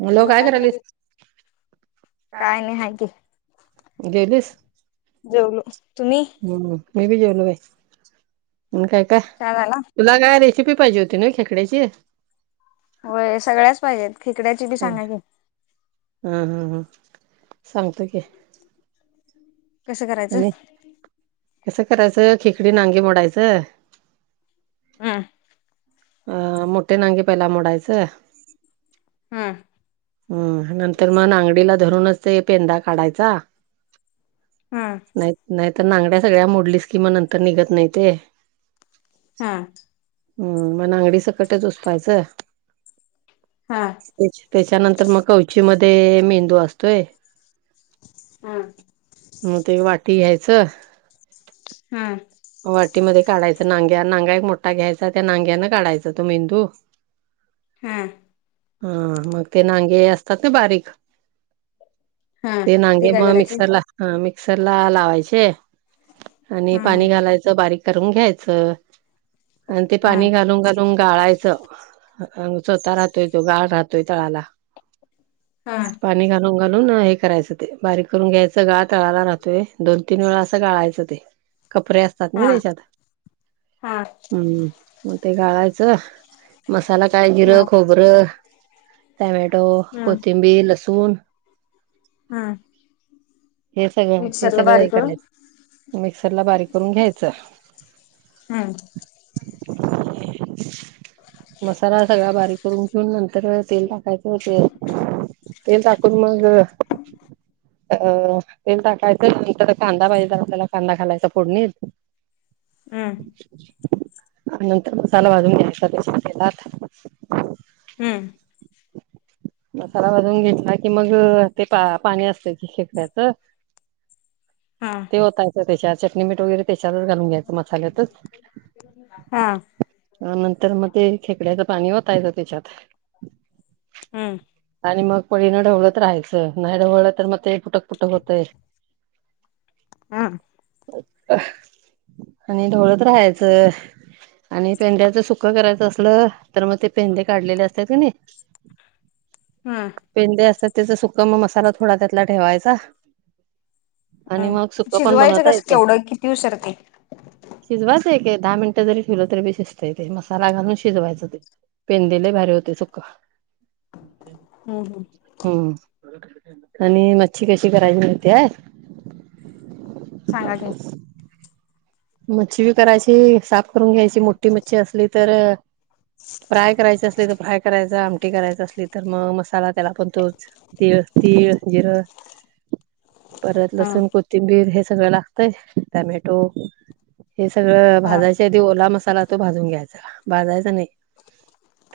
Hello काय करायलीस? काय नाही आहे की जेवलीस जेवलो तुम्ही हम्म मी बी जेवलो बाई म काय, काय च्या झाला तुला काय रेसिपी पाहिजे होती ना खेकड्याची होय सगळ्याच पाहिजेत खेकड्याची बी हा सांगा की हा हां ह, सांगत की. कसं करायचं? आणि कसं करायचं, खिकडी नांगे मोडायचं. अम्म अ मोठे नांगे पहिला मोडायचं. हम्म. हम नंतर मग नांगडीला धरूनच ते पेंदा काढायचा हम्म नाही नाहीत नागड्या सगळ्या मोडलीस किमा नंतर निघत नाही ते हां. ह म नाअंगडी, सकटच उसपायचं. हा. तेच त्याच्यानंतर म कवची मध्ये मेंदू असतोय. हां. म, ते वाटी घ्यायचं. हा. वाटीमध्ये काढायच, नांग्या नांग्या एक मोठा घ्यायचा त्या नांग्यान काढायच तो, मेंदू. हां. हा, मगं ते नांगे असतात ना बारीक. हा ते नांगे काय म करायचे मिक्सरला मिक्सरला लावायचे, आणि हा हा पाणी घात. त्याचा बारीक करून घ्यायच आणि ते हा पाणी घालून घा मगं गाळायचं, अ स्वतः राहतोय तो गाळ राहतोय तळाला. हा पाणी घालून घालून हे करायचं ते बारीक करून घ्यायचं गाळ तळाला राहतोय दोन तीन वेळा असं गाळायचं ते. कपडेे असतात, नाही हा त्याच्यात हा हम्म. मग ते गाळायचं, मसाला कायजिरं हा खोबरं. टमॅटो, कोथिंबीर, लसूण. हा. हे सगळं, हे मिक्सरला सगळं, हे बारीक करून करायचं मिक्सर ला बारीक. हेचा [unintelligible] मसाला सगळा बारीक करून घेऊन, नंतर तेल टाकायचं. हो ते ते टाकून मगं अ तेल टाकायचं, नंतर कांदा पाहिजे आपल्याला कांदा खालायचा. फोडणी हम. आ नंतर, मसाला भाजून न घला हम्म. मसारा वाजवून घेतला की, मग ते पा पाणी असत कि शेकड्याचं. हा. ओतायचा त्याच्यावर चटणी, मीठ वगैरे त्याच्यातच घालून घ्यायचं मसाल्यातच हा अ नंतर मग ते, खेकड्याचं पाणी ओतायच त्याच्यात. हम. आणि मग पळीन ढवळत राहायचं, नाही ढवळलं तर मग ते फुटक फुटक होतय. हा. आणि ढोळत राहायचं. आणि पेंढ्याच सुखं करायचं असलं, तर मग ते पेंढे काढलेले असतात का नाही. हम. पेंदे असतात त्याचा सुका म मसाला थोडा त्यातला ठेवायचा. हा आणि मग, सुका पण शिजवायचं बनवता कसं येत. केवढं किती उशीर ते शिजवायचं आहे काय दहा मिनिटं जरी, ठेवलं तरी शिजतय ते मसाला घालून शिजवायचं ते. पेंदे लय भारी होते, सुखा. हम्म हम्म हम्म, आणि मच्छी कशी करायची मिळते आहे. सांगा की मच्छी बी करायची. साफ करून घ्यायची मोठी मच्छी असली तर, फ्राय करायची असली तर, फ्राय करायचा आमटी करायचं असली तर मग मसाला. त्याला पण तोच तीळ तीळ, जिरं परत हा लसूण, कोथिंबीर हे सगळं लागतंय टमॅटो हे सगळं हा भाजायच्या आधी. ओला मसाला तो भाजून घ्यायचा, भाजायचा नाही.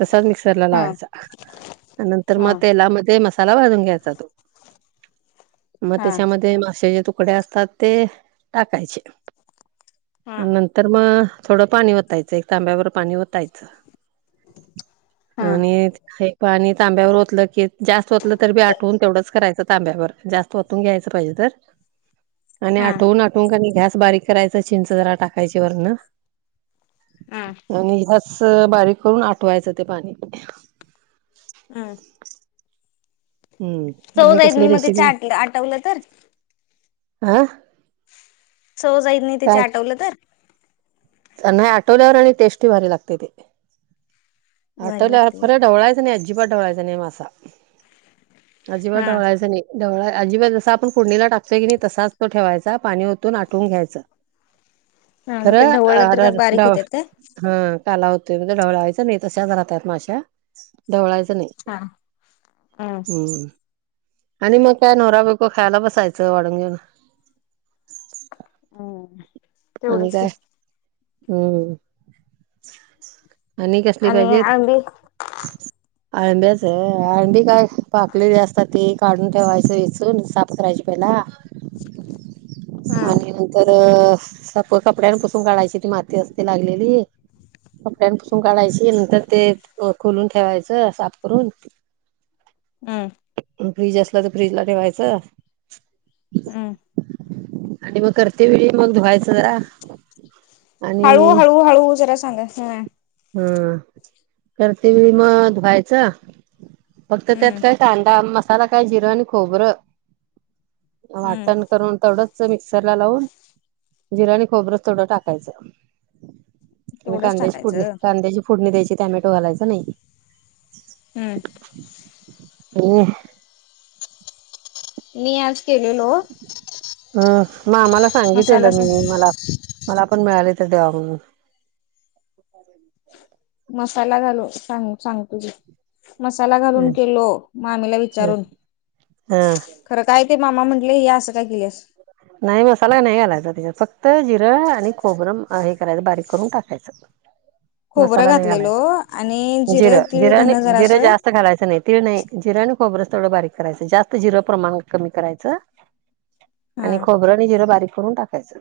तसाच मिक्सरला हा लावायचा नंतर हा मग तेलामध्ये मसा त्याला भाजून घ्यायचा तो म हा त्यामध्ये मासाचे तूप कुडे असतात ते टाकायचे. हा नंतर मग थोडं पाणी वतायचं, एक तांब्यावर पाणी वतायचं. हा आणि हे पाणी तांब्यावर ओतलं की जास्त ओतलं तर बी आठवून तेवढंच करायचं, तांब्यावर जास्त होतून घ्यायचं पाहिजे तर. आणि हा आठवून आठवून कानी गॅस बारीक करायचं चिंच जरा टाकायची वरण. आं आणि हसं बारीक करून, आठवायचं ते पाणी. आं हम्म. चव आणि जात कसली नाही, मग तिची आटवल तर. हां. सव जाईत नाही तिचे आठवलं तर [unintelligible] आठवल्यावर आणि टेस्टी भारी लागते ते. भारी आठवल्या लागते खरं ढवळायचं नाही. अजिबात ढवळायचा नाही, मासा अजिबात हा ढवळायचा नाही. डवळा अजिबात जसा आपण पुडणीला टाको की नाही तसाच तो ठेवायचा. पाणी ओतून आठवून घ्यायचं हा मग ते खरंड ढवळलं आ तर का राज बारीक डावा. होत्यात काय हा काला होतो म्हणजे ढवळायचं नाही तशाच राहतात माश्या ढवळायचं नाही. हा हा हम्म. आणि मग काय नवरा बायको खायला बसायचं, वाढून घेऊन. हम्म. आणि काय हम्म. आणि कसली पाहिजेत. हा अंडयाचा आहे आंडी काय पाकलेली असतात ती काढून ठेवायच वेचून साप करायची पहिला हा आणि नंतर साप कपड्यांपसून काढायची ती माती असते लागलेली. कपड्यांपसून काढायची नंतर ते खुोलून ठेवायचं साफ करून उम्म फ्रीज असलं तर, फ्रीज ला ठेवायचं. हम्. आणि मग करते वेळी, मग धुवायचं जरा. हळू आणि हळू हळू जरा सांगायचा आहे. हं. करते वेळी मग धुवायचं. फक्त त्यात हम्म काय कांदा मसाला काय जिरं आणि खोबरं हम्म वाटण करून तेवढंच मिक्सर ला लावून, जिरा आणि खोबरं चं तेवढं टाकायचं. आणि तेवढंच कांद्याची फोडणी टाकायचं कांद्याची फोडणी द्यायची, टोमॅटो घालायच नाही. हम्म. हो. मी आज केलेलो. हम्म म आम्हाला सांगितलेलं मसाला मी मला मला पण मिळाले तर देवा म्हणून. मसाला घालो सांग सांग तुझी मसाला घालून केलो, मामीला विचारून. हा खरं काय ते मामा म्हटले हे असं काय केल्यास? नाही मसाला नाही घालायचा, त्याच्या फक्त जिरं आणि खोबरम हे करायचं बारीक करून टाकायचं. खोबरं मसाला नाही घातलेलो घालायचा आणि जिरे तीळ, धन जरा असं. तस घालायचं नाय. ति नाही, जिरंण खोबरच तेवढडं बारीक करायचं जास्त जिरं प्रमाण कमी करायचं हा आणि खोबरं आणि जिरं बारीक करून टाकायचं.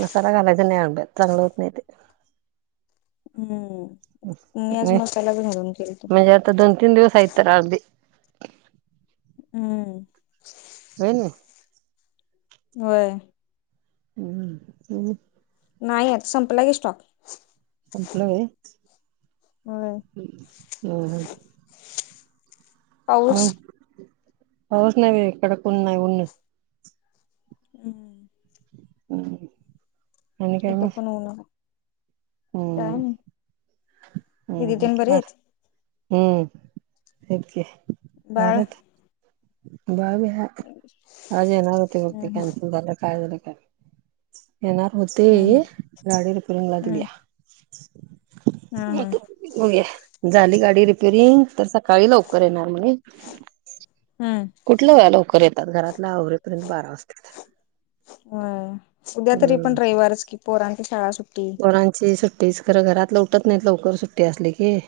मसाला घालायचा नाही, आणब्यात चांगलं होत नाही ते. हम्म, मी आज मसालाच घालून केली. मज आता, दोन तीन दिवस यतार अगदी हम् हो नाही होय. [inaudible] नाही येत, संपला की स्टॉक संपलं आहे, होय ह ह. हम, पाऊस हवस नाही एकड नाही उन [inaudible] [inaudible] आणि काय इत मग पणऊन. हम्म दिदी हम् तेन बरी ह ब. आहेत हम्मके, बाळ भारत बावी हे. अजे नावर त बते हम्म कॅनसल झाला, काय झालं काय. मग ते, हम्म गाडी रिपेरिंग ला दिली हम्म हम्म आहेत. झाली गाडी रिपेरिंग तर, सकाळी लवकर येणार मी. हम्म कुठल्या वे लवकर येतात, घरातल्या आवरपर्यंत बारा वाजतात. अ उद्या तरी पण, हम्म रविवारच कि पोरांची शाळा सुट्टी मुलांचे सुट्टी खरं घरात ल उठत नाही लवकर, सुट्टी असली की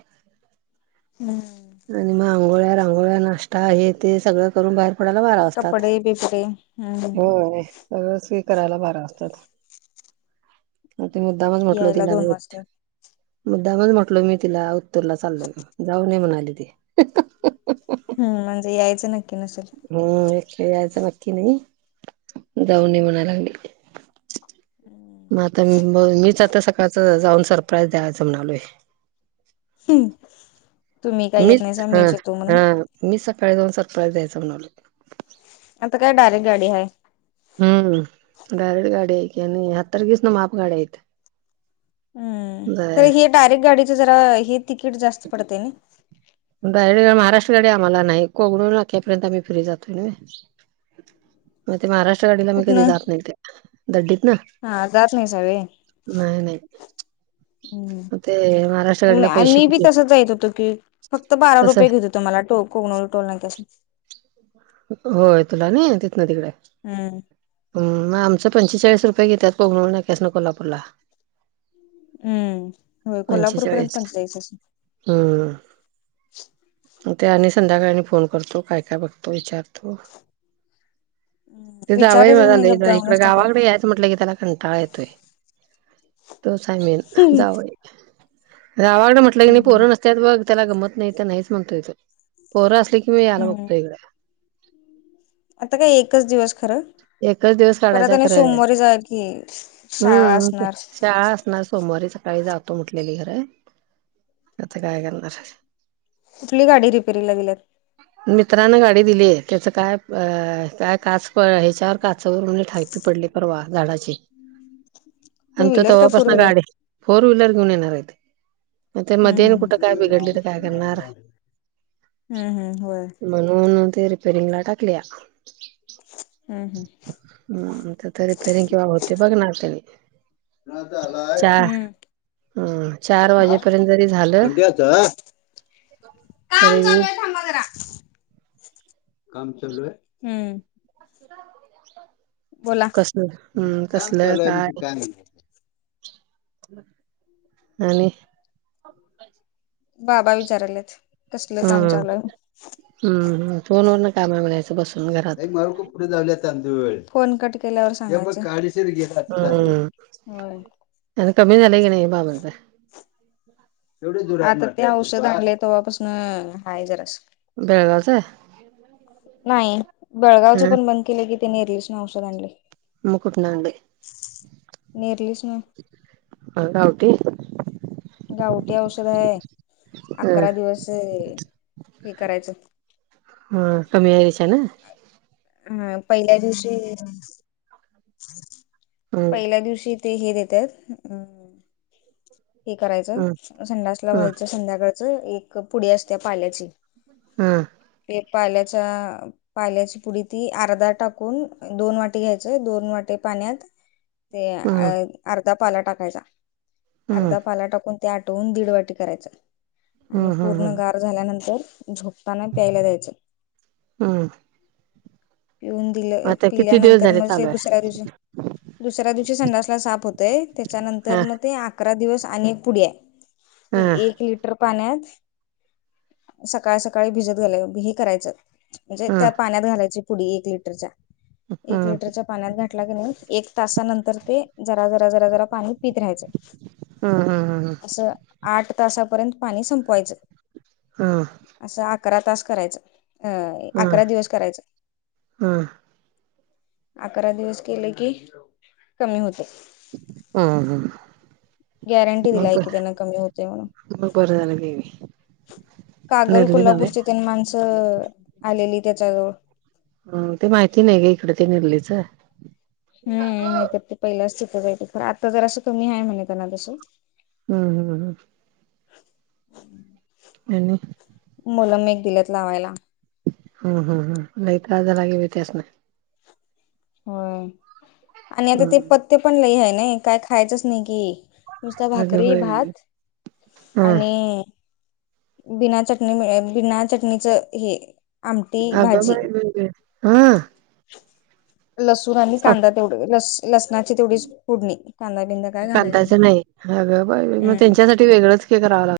हम्. आणि मग आंघोळ्या रांगोळ्या, नाश्ता आहे ते सगळं करून बाहेर आपल्याला बारा वाजतात, कपडे बिपडे हम्म हो सगळं व्यवस्थित करायला बारा वाजतात. ते मुद्दामून म्हटल, यायला तिला दोन मी. वाजते मुद्दामच म्हटलो मी तिला उत्तरला चाललोय म्हणून, जाऊ ये म्हणाली ती. हम् म्हणजे, यायचं नक्की नसेल हम एक यायचं नक्की नाही, जाऊन ये म्हणायल लागली. मग आता म मीच आता सकाळच, जाऊन सरप्राईज द्यायचं म्हणालोय. तुम्ही काय येत नाहीसा, हा मीच येतोय हा म्हणून मी सकाळी जाऊन, सरप्राईज द्यायं म्हंटलं. आता काय, डायरेक्ट गाडी आहे. हम्म डायरेक्ट गाडी्या, आहे की आणि हतारखीस ना मापगाड्या आहेत. हम्म तर जाय हे डायरेक्ट गाडीच जरा, हे तिकीट जास्त पडते नी. महाराष्ट्र गाडी आम्हाला नाही, कोड्यापर्यंत आम्ही फ्री जातोय. म ते महाराष्ट्र गाडीला मी कधी कुठनं जात नाही, ते दडडीत ना हा अजात नाहीसा होय? नाही नाही मग ते महाराष्ट्र हम् गाडीला आणि पैसे मी बी, किती तसच येत होतो की. फक्त बारा तसं रुपये घेत होतो मला, टोल कोकण टोल नाही त्या असून होय, तुला नाही तथ ना तिकडे. हम्म. आमं पंचेचाळीस रुपये घेतात, कबनूर नाक्यासनं कोल्हापूरला. हम्. पंचेचाळीस हम्म. मग ते आणि संध्याकाळनी फोन करतो, काय काय बघतो विचारतो. हो. हम्म, ते जावई विचारायचं मला नाही गप [unintelligible] इकड जाऊनच टाकाय गावाकडे याच अस म्हटलं की त्याला कंटाळा येतोय. तो सांगेल हम्म जावई गावाकडं म्हटलं की नाही पोर नसत्यात बघ त्याला गमत नाही इथं नाहीच म्हणतोय त्यो. पोरं असली की, मी यायला हम्म बघतो इकडे. आता काय एकच दिवस खर एकच दिवस परत काढायचा आणि खरं सोमवारी जाईल कि शाळा हम्म असणार. शाळा असणार सोमवारी सकाळी जातो म्हटलेली खरं. आता काय करणार. कुठली गाडी रिपेरीला गेल्यात? मित्रांन गाडी दिली त्याचं काय अ काय काच पळ त्यावर काचवर उलट हायपी पडली परवा झाडाची. टू आणि त्यो व्हीलर का फोर तवापासंन व्हीलर गाडी फोर व्हीलर घेऊन येणार हायत. मग ते मध्ये हम्म आणि कुठं हम्म काय बिघडली तर काय करणार? हम्म हम्म होय म्हणून ते रिपेरिंगला टाकल्या. हम्म हम्म. हम्म आता ते रिपेरिंग कवा होतंय बघणार तेनी. हम्म. हम्म चार हा? वाजेपर्यंत जरी झालं बंड्याचा काम तरी बी चालू आहे थांबा जरा. काम चालू आहे? हम्म. बोला कसल हम्म काम कसल चालू आहे काय म्हणजे नाही आणि बाबा विचारालेत. हम्म हम्म. फोनवरनं काम बघायचं बस. फोन कट केल्यावर सांगायचं. होय. तेन कमी झालंय की नाही बाबांच? आता ते औषध आणलय, तेव्हापासून हाय जरास. बेळगावच नाही बेळगावच हा पण बंद केलं की त्यांनी [unintelligible] नं औषध आणलंय. मग कुठंन आणलंय? नेरलीसन पण गावटी गावटी औषध आहे. ह अकरा दिवस हे करायचं हो कमी यायचं ना. हं पहिल्या दिवशी, हम् पहिल्या दिवशी ते हे देत्यात अं हे करायचं, हम् संडासला ह व्हायचं संध्याकाळचं एक पुडी असत्या पाल्याची. हा. ते पाल्याच्या पाल्याची पुडी ती अर्धा टाकून, दोन वाटी घ्यायचं. दोन वाटी पाण्यात ते अ हम् अर्धा पाला टाकायचा. हम् अर्धा पाला टाकून ते आटवून दीड वाटी करायचं आणि हम् हम् पूर्ण हम् गार झाल्यानंतर, झोपताना प्यायला द्यायचं. हम् पिऊन दिलं आता किती दिवस पिल्यानंतर झाले मग ते चालू आहे दुसऱ्या दिवशी दुसऱ्या दिवशी संडासला साफ होतंय. हा त्याच्यानंतरन ते अकरा दिवस आणि एक पुडी हाय. हा ती एक लिटर पाण्यात सकाळ सकाळी भिजत घाल हे करायचं म्हणजे हा त्या पाण्यात घालायची पुडी, एक लिटरच्या! हा एक लिटरच्या पाण्यात घातला कनई एक तासानंतर ते जरा जरा जरा जरा पाणी पीत राहायचं. हम्म हम्म हम्म हम्म. असं आठ तासापर्यंत पाणी संपवायचं ह. असं अकरा तास करायचं, अ हा अकरा दिवस करायचं. हा अकरा दिवस केले की कमी होतात. हम्म हम्म. गॅरंटी दिलाय कि त्यांन कमी होतय म्हणून. मग बरं झालं गे कागल निर्ली नाव कोल्हापूरची तीन माणसं आलेली त्याच्या जवळ. हम्म ते माहिती नाही ग इकडे ते निर्लीचं. हम्म नाहीतर ते पहिलं [unintelligible] आता जरासा कमी आहे म्हणे त्यांना. [unintelligible] हम्म हम्म हम्म. [unintelligible] आणि मलम एक दिल्यात लावायला हम्म हम्म हम्म लई त्रास झालाय की बी त्यासनं. व्हय आणि आता ते हम् पथ्यपण लई हाय नाय, काय खायचंच नई की. नुसता अग भाकरी, बाई भात हा आणि बिना चटणी मि बिना चटणीचं हे आमटी आग भाजी बाई बाई बाई, हा. लसून आणि कांदा तेवढ. लस लसणाची तेवढीच फोडणी. कांदा बिंदा काय घालायच कांद्याच नाही हा गं बाई मग हम्म त्यांच्यासाठी वेगळंच की करावं लाग